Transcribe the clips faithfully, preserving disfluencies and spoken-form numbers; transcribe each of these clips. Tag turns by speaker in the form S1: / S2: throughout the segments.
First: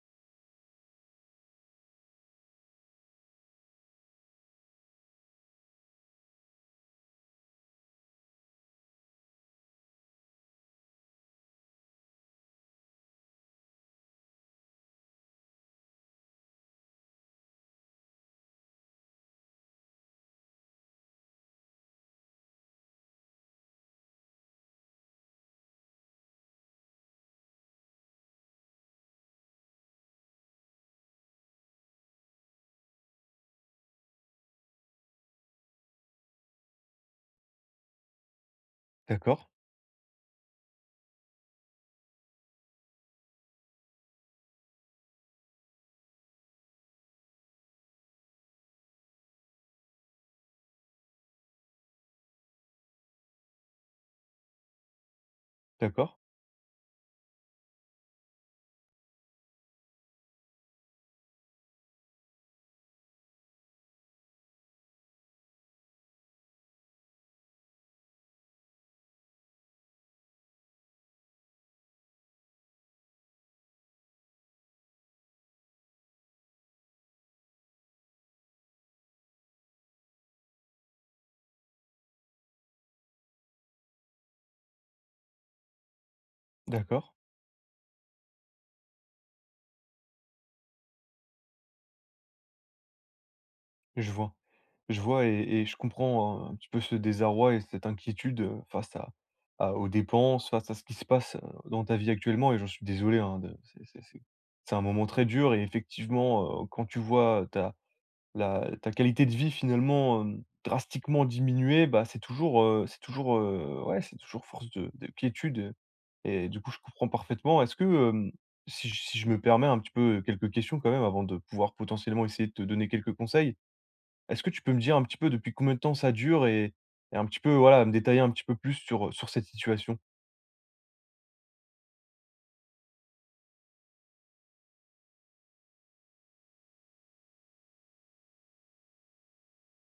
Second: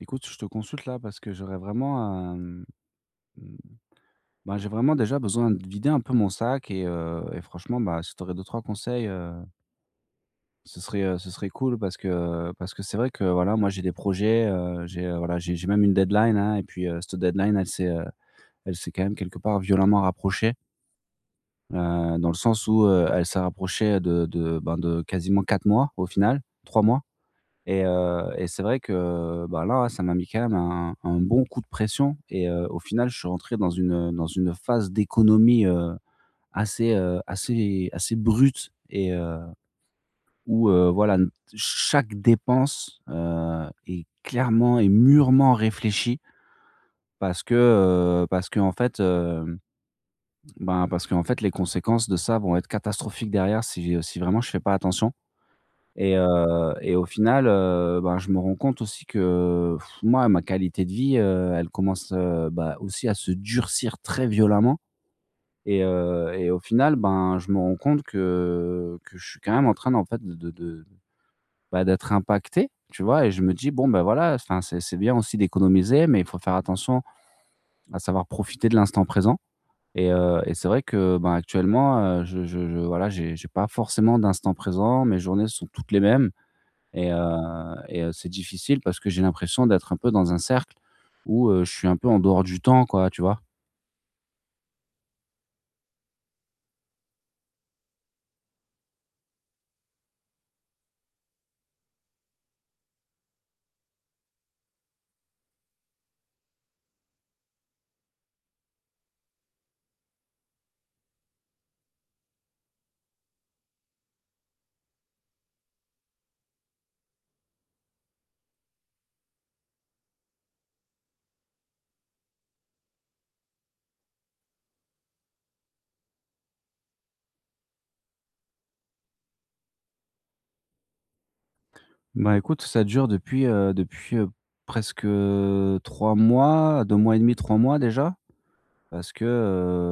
S1: Écoute, je te consulte là parce que j'aurais vraiment, hem, mmh, bah, j'ai vraiment déjà besoin de vider un peu mon sac et heu et franchement, bah, si tu aurais deux ou trois conseils, heu, ce serait, heu, ce serait cool parce que parce que c'est vrai que voilà, moi j'ai des projets, heu, j'ai, heu, voilà, j'ai j'ai même une deadline, hein. Et puis, heu, cette deadline elle s'est, heu, elle s'est quand même quelque part violemment rapprochée, heu, dans le sens où, heu, elle s'est rapprochée de de, ben, de quasiment quatre mois au final, trois mois. Et heu et c'est vrai que, bah, là, ça m'a mis quand même un un bon coup de pression et heu, au final, je suis rentré dans une, dans une phase d'économie, heu, assez, heu, assez assez brute et heu,
S2: D'accord,
S1: où, heu, voilà, n chaque dépense, heu, est clairement et mûrement réfléchie parce que, heu, parce que en fait, hem, ben, parce que en fait, les conséquences de ça vont être catastrophiques derrière si, si vraiment je fais pas attention.
S2: d'accord,
S1: Et heu et au final, heu, ben, je me rends compte aussi que pff, moi, ma qualité de vie, heu, elle commence, heu, bah, aussi à se durcir très violemment et heu et au final, ben, je me rends compte que que je suis quand même en train, en fait, de de de, bah, d'être impacté, tu vois? Et je me dis: «Bon, ben voilà, enfin, c'est c'est bien aussi d'économiser, mais il faut faire attention à savoir profiter de l'instant présent» et heu et c'est vrai que, ben, actuellement, heu, je je je voilà, j'ai j'ai pas forcément d'instant présent, mes journées sont toutes les mêmes. Et
S2: d'accord.
S1: heu et heu, c'est difficile parce que j'ai l'impression d'être un peu dans un cercle où, heu, je suis un peu en dehors du temps, quoi, tu vois?
S2: Je vois. Je vois et et je comprends, heu, un petit peu ce désarroi et cette inquiétude, heu, face à à aux dépenses, face à ce qui se passe, heu, dans ta vie actuellement, et j'en suis désolé, hein. de c'est c'est c'est c'est un moment très dur, et effectivement, heu, quand tu vois ta la ta qualité de vie finalement, hem, drastiquement diminuée, bah, c'est toujours, heu c'est toujours, heu, ouais, c'est toujours force de de quiétude, et du coup, je comprends parfaitement. Est-ce que, hem, si j si je me permets un petit peu quelques questions quand même avant de pouvoir potentiellement essayer de te donner quelques conseils, est-ce que tu peux me dire un petit peu depuis combien de temps ça dure et et un petit peu, voilà, me détailler un petit peu plus sur, sur cette situation?
S1: Bah, écoute, ça dure depuis, heu, depuis, heu, presque, heu, trois mois, deux mois et demi, trois mois déjà. Parce que,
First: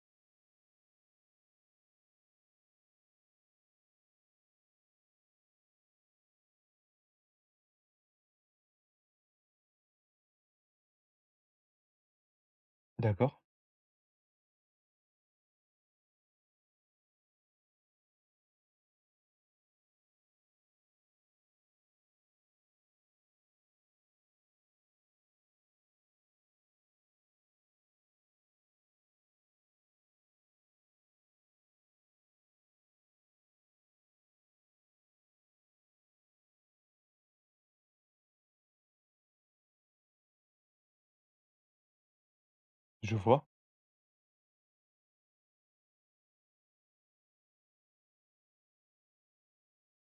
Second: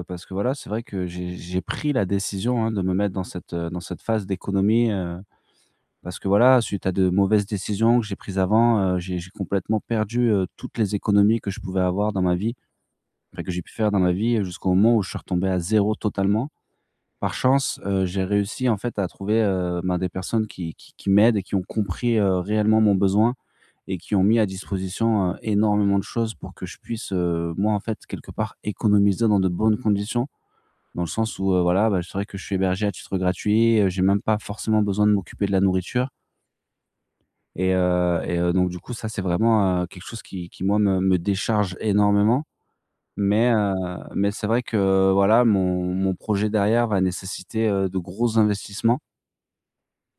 S1: heu, parce que voilà, c'est vrai que j'ai j'ai pris la décision, hein, de me mettre dans cette, heu, dans cette phase d'économie, heu, parce que voilà, suite à de mauvaises décisions que j'ai prises avant, heu, j'ai j'ai complètement perdu, heu, toutes les économies que je pouvais avoir dans ma vie,
S2: D'accord,
S1: enfin que j'ai pu faire dans ma vie jusqu'au moment où je suis retombé à zéro totalement. Par chance, heu, j'ai réussi en fait à trouver, heu, ben, des personnes qui qui qui m'aident et qui ont compris, heu, réellement mon besoin et qui ont mis à disposition, heu, énormément de choses pour que je puisse, heu, moi, en fait, quelque part, économiser dans de bonnes conditions. Dans le sens où, heu, voilà, bah, c'est vrai que je suis hébergé à titre gratuit, heu, j'ai même pas forcément besoin de m'occuper de la nourriture et heu et heu, donc du coup, ça, c'est vraiment, heu, quelque chose qui qui moi me me décharge énormément.
S2: je vois,
S1: Mais heu, mais c'est vrai que, voilà, mon mon projet derrière va nécessiter, heu, de gros investissements.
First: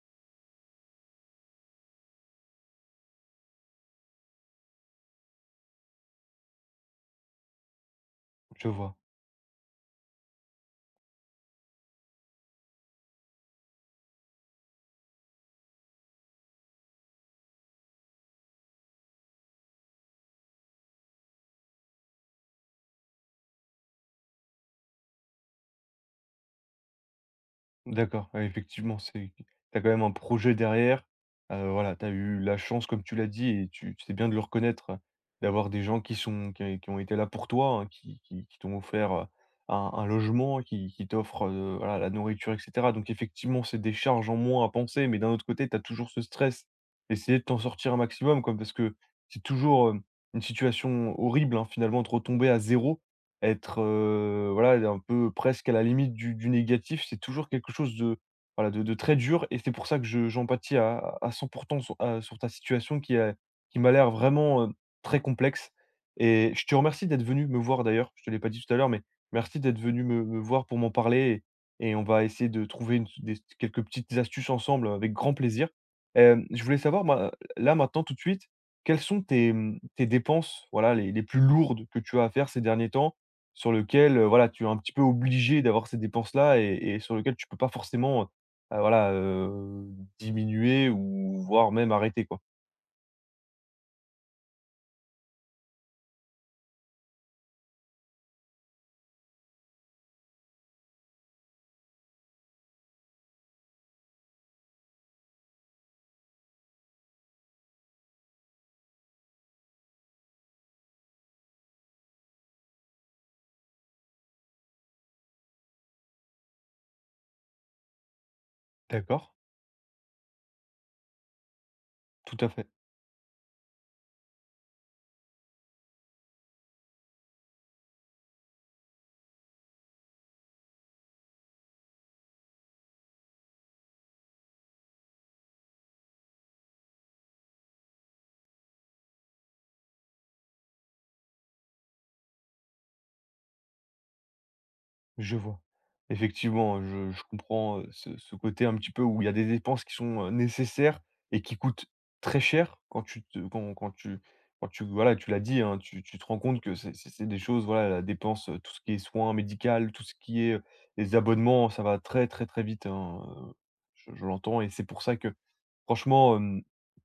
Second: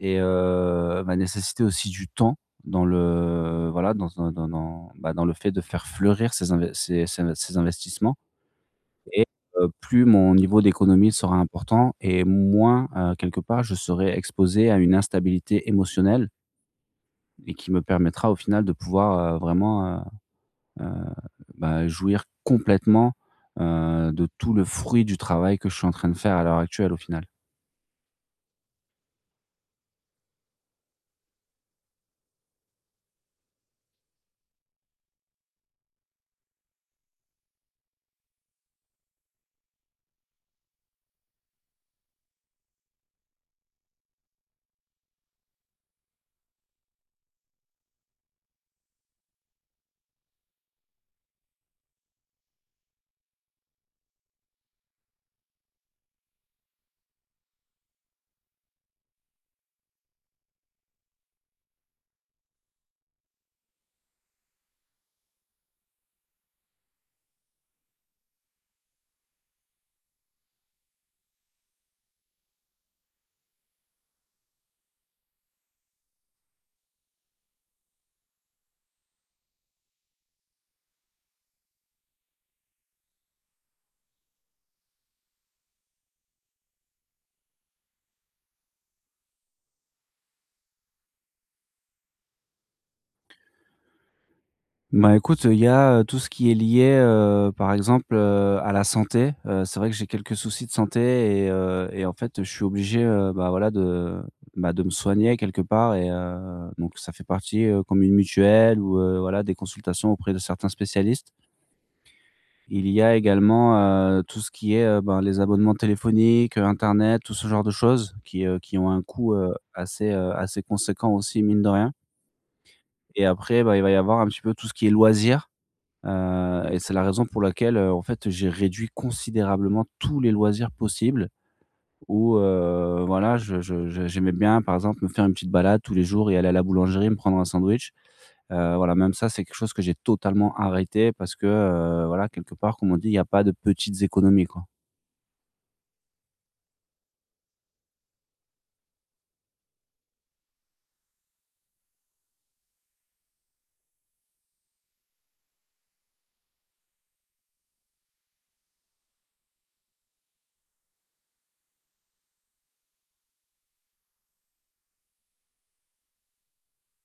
S1: Et heu, m'a nécessité aussi du temps dans le voilà, dans un dans dans bah, dans le fait de faire fleurir ces inves ces ces ces investissements
S2: je vois.
S1: et heu, plus mon niveau d'économie sera important et moins, heu, quelque part, je serai exposé à une instabilité émotionnelle et qui me permettra au final de pouvoir, heu, vraiment, heu heu, bah, jouir complètement, heu, de tout le fruit du travail que je suis en train de faire à l'heure actuelle, au final.
S2: D'accord, ouais, effectivement, c'est tu quand même un projet derrière. Heu, voilà, t'as eu la chance, comme tu l'as dit et tu tu sais bien de le reconnaître, heu, d'avoir des gens qui sont qui qui ont été là pour toi, hein, qui qui qui t'ont offert, heu, un un logement, qui qui t'offrent, heu, voilà, la nourriture et cetera. Donc effectivement, c'est des charges en moins à penser, mais d'un autre côté, t'as toujours ce stress. Essayer de t'en sortir un maximum, quoi, parce que c'est toujours, hem, une situation horrible, hein, finalement, de retomber à zéro. Être, heu, voilà, d un peu presque à la limite du du négatif, c'est toujours quelque chose de voilà, de de très dur, et c'est pour ça que je j'empathie à à cent pour cent sur, heu, sur ta situation qui est qui m'a l'air vraiment, heu, très complexe, et je te remercie d'être venu me voir d'ailleurs, je te l'ai pas dit tout à l'heure, mais merci d'être venu me me voir pour m'en parler, et et on va essayer de trouver une des quelques petites astuces ensemble, avec grand plaisir. Hem, je voulais savoir ma là, maintenant, tout de suite, quelles sont tes, mmh, tes dépenses, voilà, les les plus lourdes que tu as à faire ces derniers temps, sur lequel, heu, voilà, tu es un petit peu obligé d'avoir ces dépenses-là, et et sur lequel tu peux pas forcément, heu, voilà, heu, diminuer ou voire même arrêter, quoi.
S1: Bah, écoute, il y a, heu, tout ce qui est lié, heu, par exemple, heu, à la santé. Heu, c'est vrai que j'ai quelques soucis de santé et heu et en fait, je suis obligé, heu, bah, voilà de, bah, de me soigner quelque part et heu, donc ça fait partie, heu, comme une mutuelle ou heu, voilà des consultations auprès de certains spécialistes. Il y a également, heu, tout ce qui est, heu, ben, les abonnements téléphoniques, heu, internet, tout ce genre de choses qui, heu, qui ont un
S2: D'accord,
S1: coût, heu, assez, heu, assez conséquent aussi mine de rien.
S2: tout à fait.
S1: Et après, bah, il va y avoir un petit peu tout ce qui est loisirs. Heu et c'est la raison pour laquelle, heu, en fait, j'ai réduit considérablement tous les loisirs possibles où, heu, voilà, je je je j'aimais bien, par exemple, me faire une petite balade tous les jours et aller à la boulangerie, me prendre un sandwich. Heu, voilà, même ça, c'est quelque chose que j'ai totalement arrêté parce que, heu, voilà, quelque part, comme on dit, il n'y a pas de petites économies, quoi.
S2: Je vois. Effectivement, je je comprends, heu, ce ce côté un petit peu où il y a des dépenses qui sont, heu, nécessaires et qui coûtent très cher quand tu te quand quand tu quand tu voilà, tu l'as dit, hein, tu tu te rends compte que c'est c'est c'est des choses, voilà, la dépense, heu, tout ce qui est soins médicaux, tout ce qui est, heu, les abonnements, ça va très, très, très vite, hein, heu, je je l'entends, et c'est pour ça que franchement, hem,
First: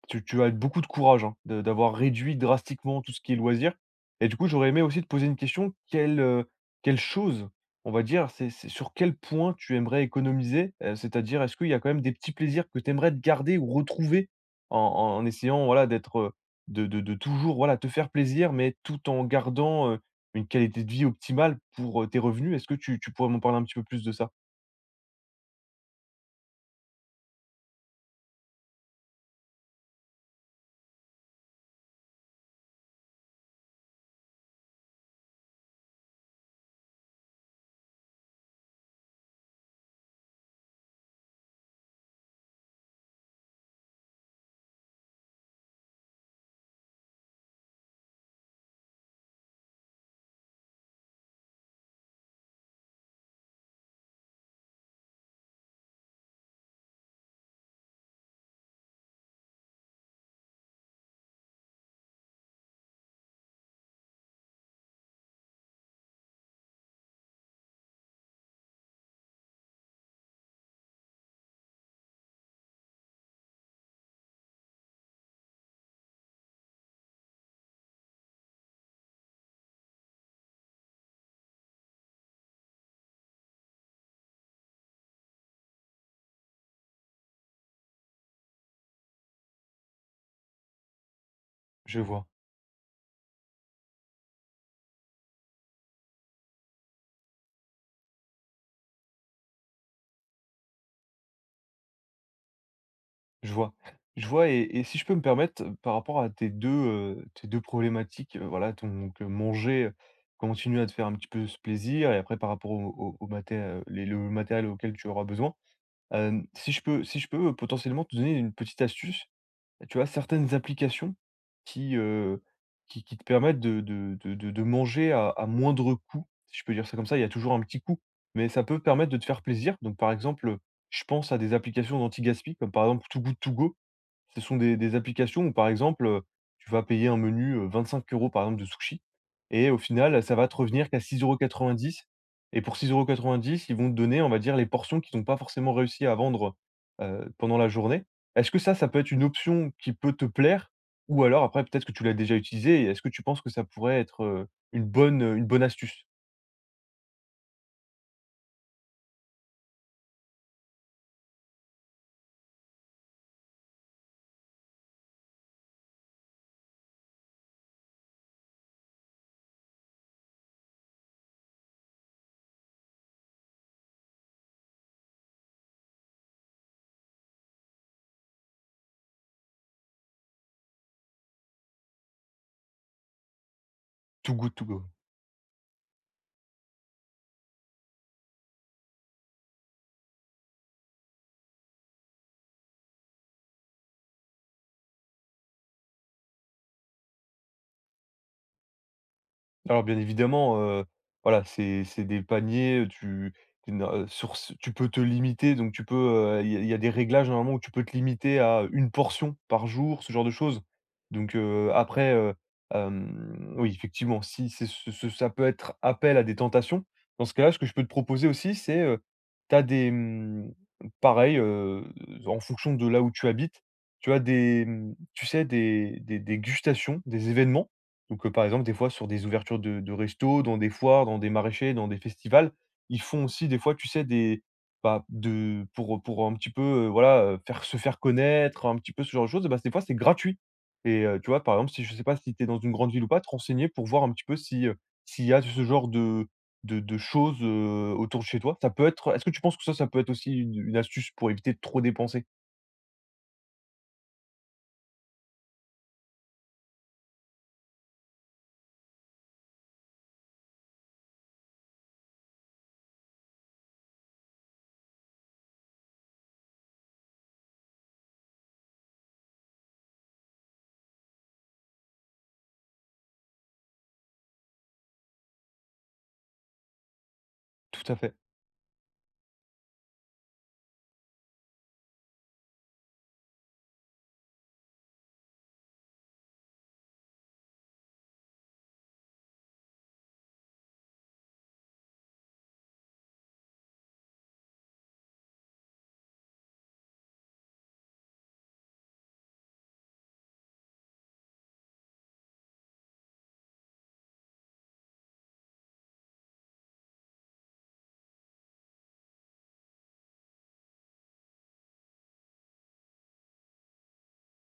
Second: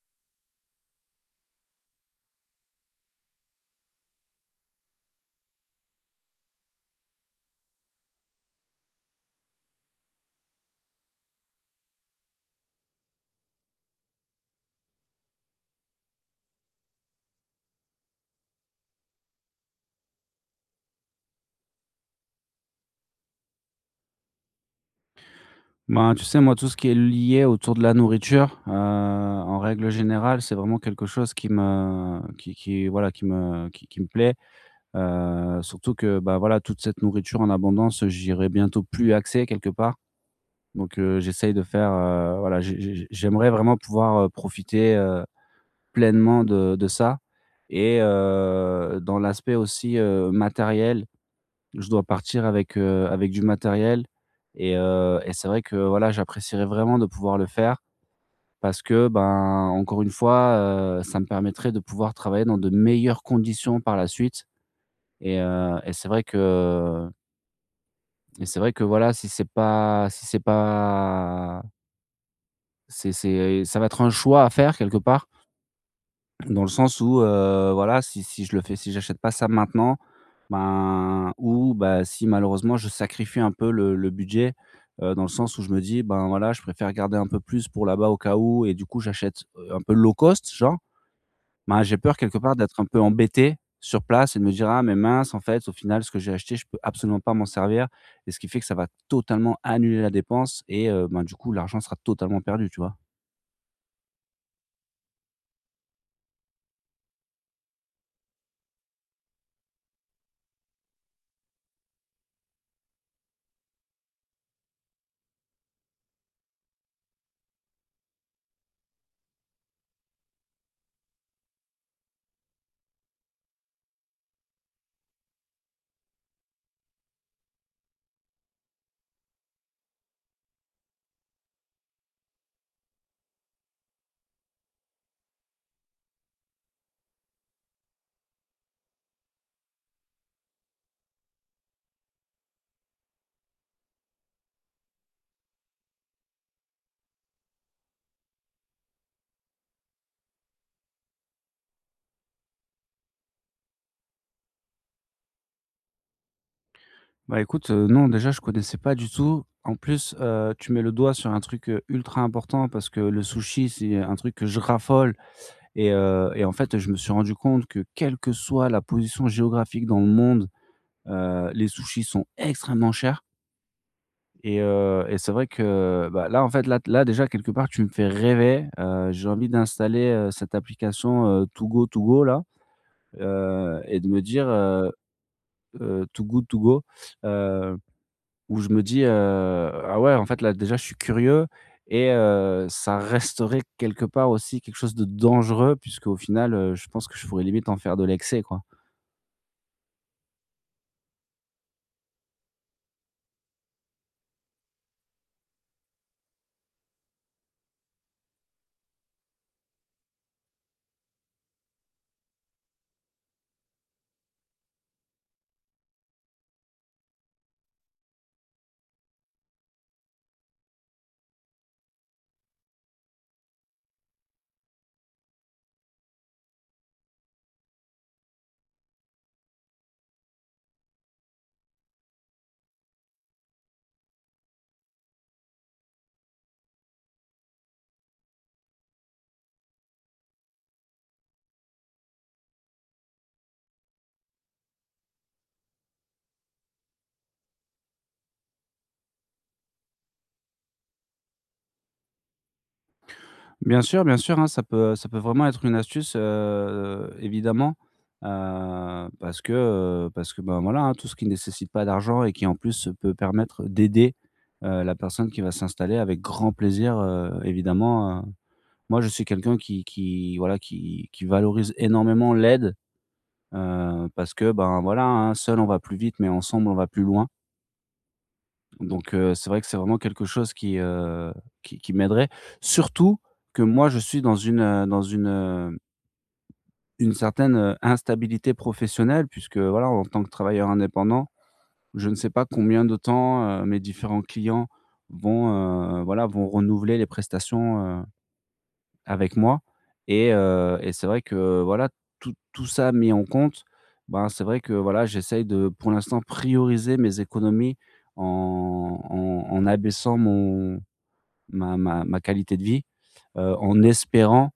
S2: tu tu as beaucoup de courage, hein, de d'avoir réduit drastiquement tout ce qui est loisirs, et du coup, j'aurais aimé aussi te poser une question. Quelle, heu, quelle chose, on va dire, c'est c'est sur quel point tu aimerais économiser? Heu, c'est-à-dire, est-ce qu'il y a quand même des petits plaisirs que tu aimerais te garder ou retrouver en en essayant, voilà, d'être, heu, de de de toujours, voilà, te faire plaisir, mais tout en gardant, heu, une qualité de vie optimale pour, heu, tes revenus? Est-ce que tu tu pourrais m'en parler un petit peu plus de ça?
S1: Ben, tu sais, moi, tout ce qui est lié autour de la nourriture, heu, en règle générale, c'est vraiment quelque chose qui me qui qui voilà, qui me qui qui me plaît. Heu, surtout que, bah, voilà, toute cette nourriture en abondance, j'irai bientôt plus accès quelque part. Donc, heu, j'essaye de faire, heu, voilà, j'ai j'ai j'aimerais vraiment pouvoir, heu, profiter, heu, pleinement de de ça et heu, dans l'aspect aussi, heu, matériel, je dois partir avec, heu, avec du matériel et heu et c'est vrai que, voilà, j'apprécierais vraiment de pouvoir le faire parce que, ben, encore une fois, heu, ça me permettrait de pouvoir travailler dans de meilleures conditions par la suite et heu et c'est vrai que et c'est vrai que voilà, si c'est pas si c'est pas c'est c'est ça va être un choix à faire quelque part, dans le sens où, heu, voilà, si si je le fais, si j'achète pas ça maintenant, ben ou bah, si malheureusement je sacrifie un peu le le budget, heu, dans le sens où je me dis: «Ben, voilà, je préfère garder un peu plus pour là-bas au cas où» et du coup j'achète, heu, un peu low cost genre. Bah, j'ai
S2: Je
S1: peur
S2: vois.
S1: quelque part d'être un peu embêté sur place et de me dire: «Ah mais mince, en fait, au final, ce que j'ai acheté, je peux absolument pas m'en servir» et ce qui fait que ça va totalement annuler la dépense et heu, ben, du coup, l'argent sera totalement perdu, tu vois?
S2: Je vois. Je vois, et et si je peux me permettre, heu, par rapport à tes deux, heu, tes deux problématiques, heu, voilà, donc euh, manger, heu, continuer à te faire un petit peu ce plaisir, et après par rapport au au au maté heu, les le matériel auquel tu auras besoin. Hem, si je peux si je peux, heu, potentiellement te donner une petite astuce, tu as certaines applications qui, heu, qui qui te permettent de de de de de manger à à moindre coût, si je peux dire ça comme ça. Il y a toujours un petit coût, mais ça peut permettre de te faire plaisir. Donc par exemple, je pense à des applications d'anti-gaspi comme par exemple Too Good To Go. Ce sont des des applications où, par exemple, heu, tu vas payer un menu, heu, vingt-cinq euros par exemple de sushi, et au final, ça va te revenir qu'à six quatre-vingt-dix € et pour six quatre-vingt-dix €, ils vont te donner, on va dire, les portions qu'ils n'ont pas forcément réussi à vendre, heu, pendant la journée. Est-ce que ça, ça peut être une option qui peut te plaire? Ou alors après peut-être que tu l'as déjà utilisée, et est-ce que tu penses que ça pourrait être, heu, une bonne, une bonne astuce?
S1: Bah, écoute, heu, non, déjà, je connaissais pas du tout. En plus, heu, tu mets le doigt sur un truc, heu, ultra important parce que le sushi, c'est un truc que je raffole et heu et en fait, je me suis rendu compte que quelle que soit la position géographique dans le monde, heu, les sushis sont extrêmement chers. Et heu et c'est vrai que, bah, là, en fait, là là, déjà, quelque part, tu me fais rêver. Heu, j'ai envie d'installer, heu, cette application, heu, Too Go To Go, là, heu et de me
S2: Too
S1: dire,
S2: Good To Go.
S1: heu heu, Too Good To Go, où je me dis, heu: «Ah ouais, en fait, là, déjà, je suis curieux» et heu, ça resterait quelque part aussi quelque chose de dangereux puisque au final, heu, je pense que je pourrais limite en faire de l'excès, quoi.
S2: Alors bien évidemment, heu, voilà, c'est c'est des paniers, tu tu ne heu, sur ce tu peux te limiter, donc tu peux, heu, il y a il y a des réglages normalement où tu peux te limiter à une portion par jour, ce genre de choses. Donc heu, après, heu, hem, oui, effectivement, si c'est ce ce ça peut être appel à des tentations. Dans ce cas-là, ce que je peux te proposer aussi, c'est, heu, tu as des, mmh, pareil, heu, en fonction de là où tu habites, tu as des, mmh, tu sais, des des des gustations, des événements, donc, heu, par exemple, des fois, sur des ouvertures de de restos, dans des foires, dans des maraîchers, dans des festivals, ils font aussi des fois, tu sais, des bah, de pour, pour un petit peu, heu, voilà, heu, faire se faire connaître, un petit peu ce genre de choses, bah, des fois, c'est gratuit, et heu, tu vois, par exemple, si je sais pas si tu es dans une grande ville ou pas, te renseigner pour voir un petit peu si, heu, s'il y a ce genre de de de choses, heu, autour de chez toi. Ça peut être est-ce que tu penses que ça, ça peut être aussi une une astuce pour éviter de trop dépenser?
S1: Bien sûr, bien sûr, hein, ça peut ça peut vraiment être une astuce, heu, évidemment, heu, parce que, heu, parce que, ben, voilà, hein, tout ce qui ne nécessite pas d'argent et qui, en plus, peut permettre d'aider, heu, la personne qui va s'installer avec grand plaisir, heu, évidemment, heu. Moi, je suis quelqu'un qui qui, voilà, qui qui valorise énormément l'aide, heu, parce que, ben, voilà, hein, seul on va plus vite, mais ensemble on va plus loin.
S2: Tout à fait.
S1: Donc heu, c'est vrai que c'est vraiment quelque chose qui, heu, qui qui m'aiderait. Surtout que moi, je suis dans une, heu, dans une, heu, une certaine, heu, instabilité professionnelle puisque voilà, en tant que travailleur indépendant, je ne sais pas combien de temps, heu, mes différents clients vont, heu, voilà, vont renouveler les prestations, heu, avec moi et heu et c'est vrai que voilà, tout tout ça mis en compte, ben, c'est vrai que voilà, j'essaye de, pour l'instant, prioriser mes économies en en en abaissant mon ma ma ma qualité de vie, heu, en espérant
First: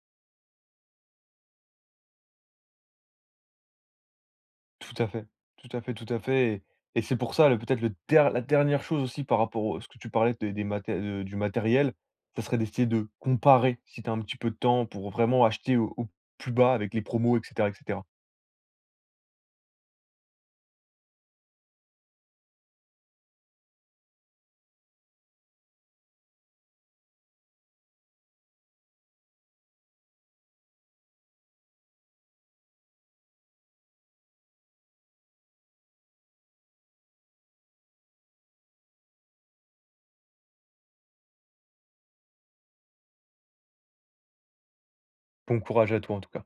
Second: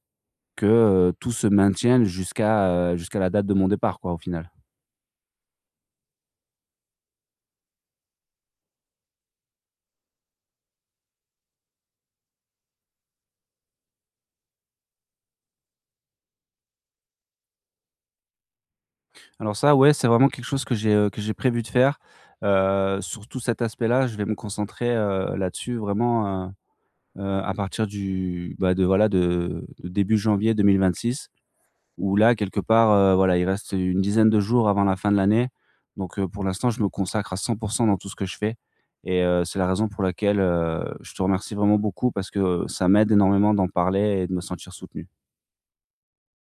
S1: que, heu, tout se maintienne jusqu'à, heu, jusqu'à la date de mon départ quoi, au final.
S2: Tout à fait, tout à fait, Tout à fait, et et c'est pour ça le peut-être le der la dernière chose aussi par rapport au à ce que tu parlais des des maté de du matériel, ça serait d'essayer de comparer si tu as un petit peu de temps pour vraiment acheter au au plus bas avec les promos et cetera et cetera.
S1: Alors ça, ouais, c'est vraiment quelque chose que j'ai, heu, que j'ai prévu de faire, heu, surtout cet aspect-là, je vais me concentrer, heu, là-dessus vraiment, heu heu, à partir du, bah, de voilà de de début janvier deux mille vingt six où là, quelque part, heu, voilà, il reste une dizaine de jours avant la fin de l'année. Donc, heu, pour l'instant, je me consacre à cent dans tout ce que je fais et heu, c'est la raison pour laquelle, heu, je te remercie vraiment beaucoup parce que euh, ça m'aide énormément d'en parler et de me sentir soutenu.
S2: Bon courage à toi en tout cas.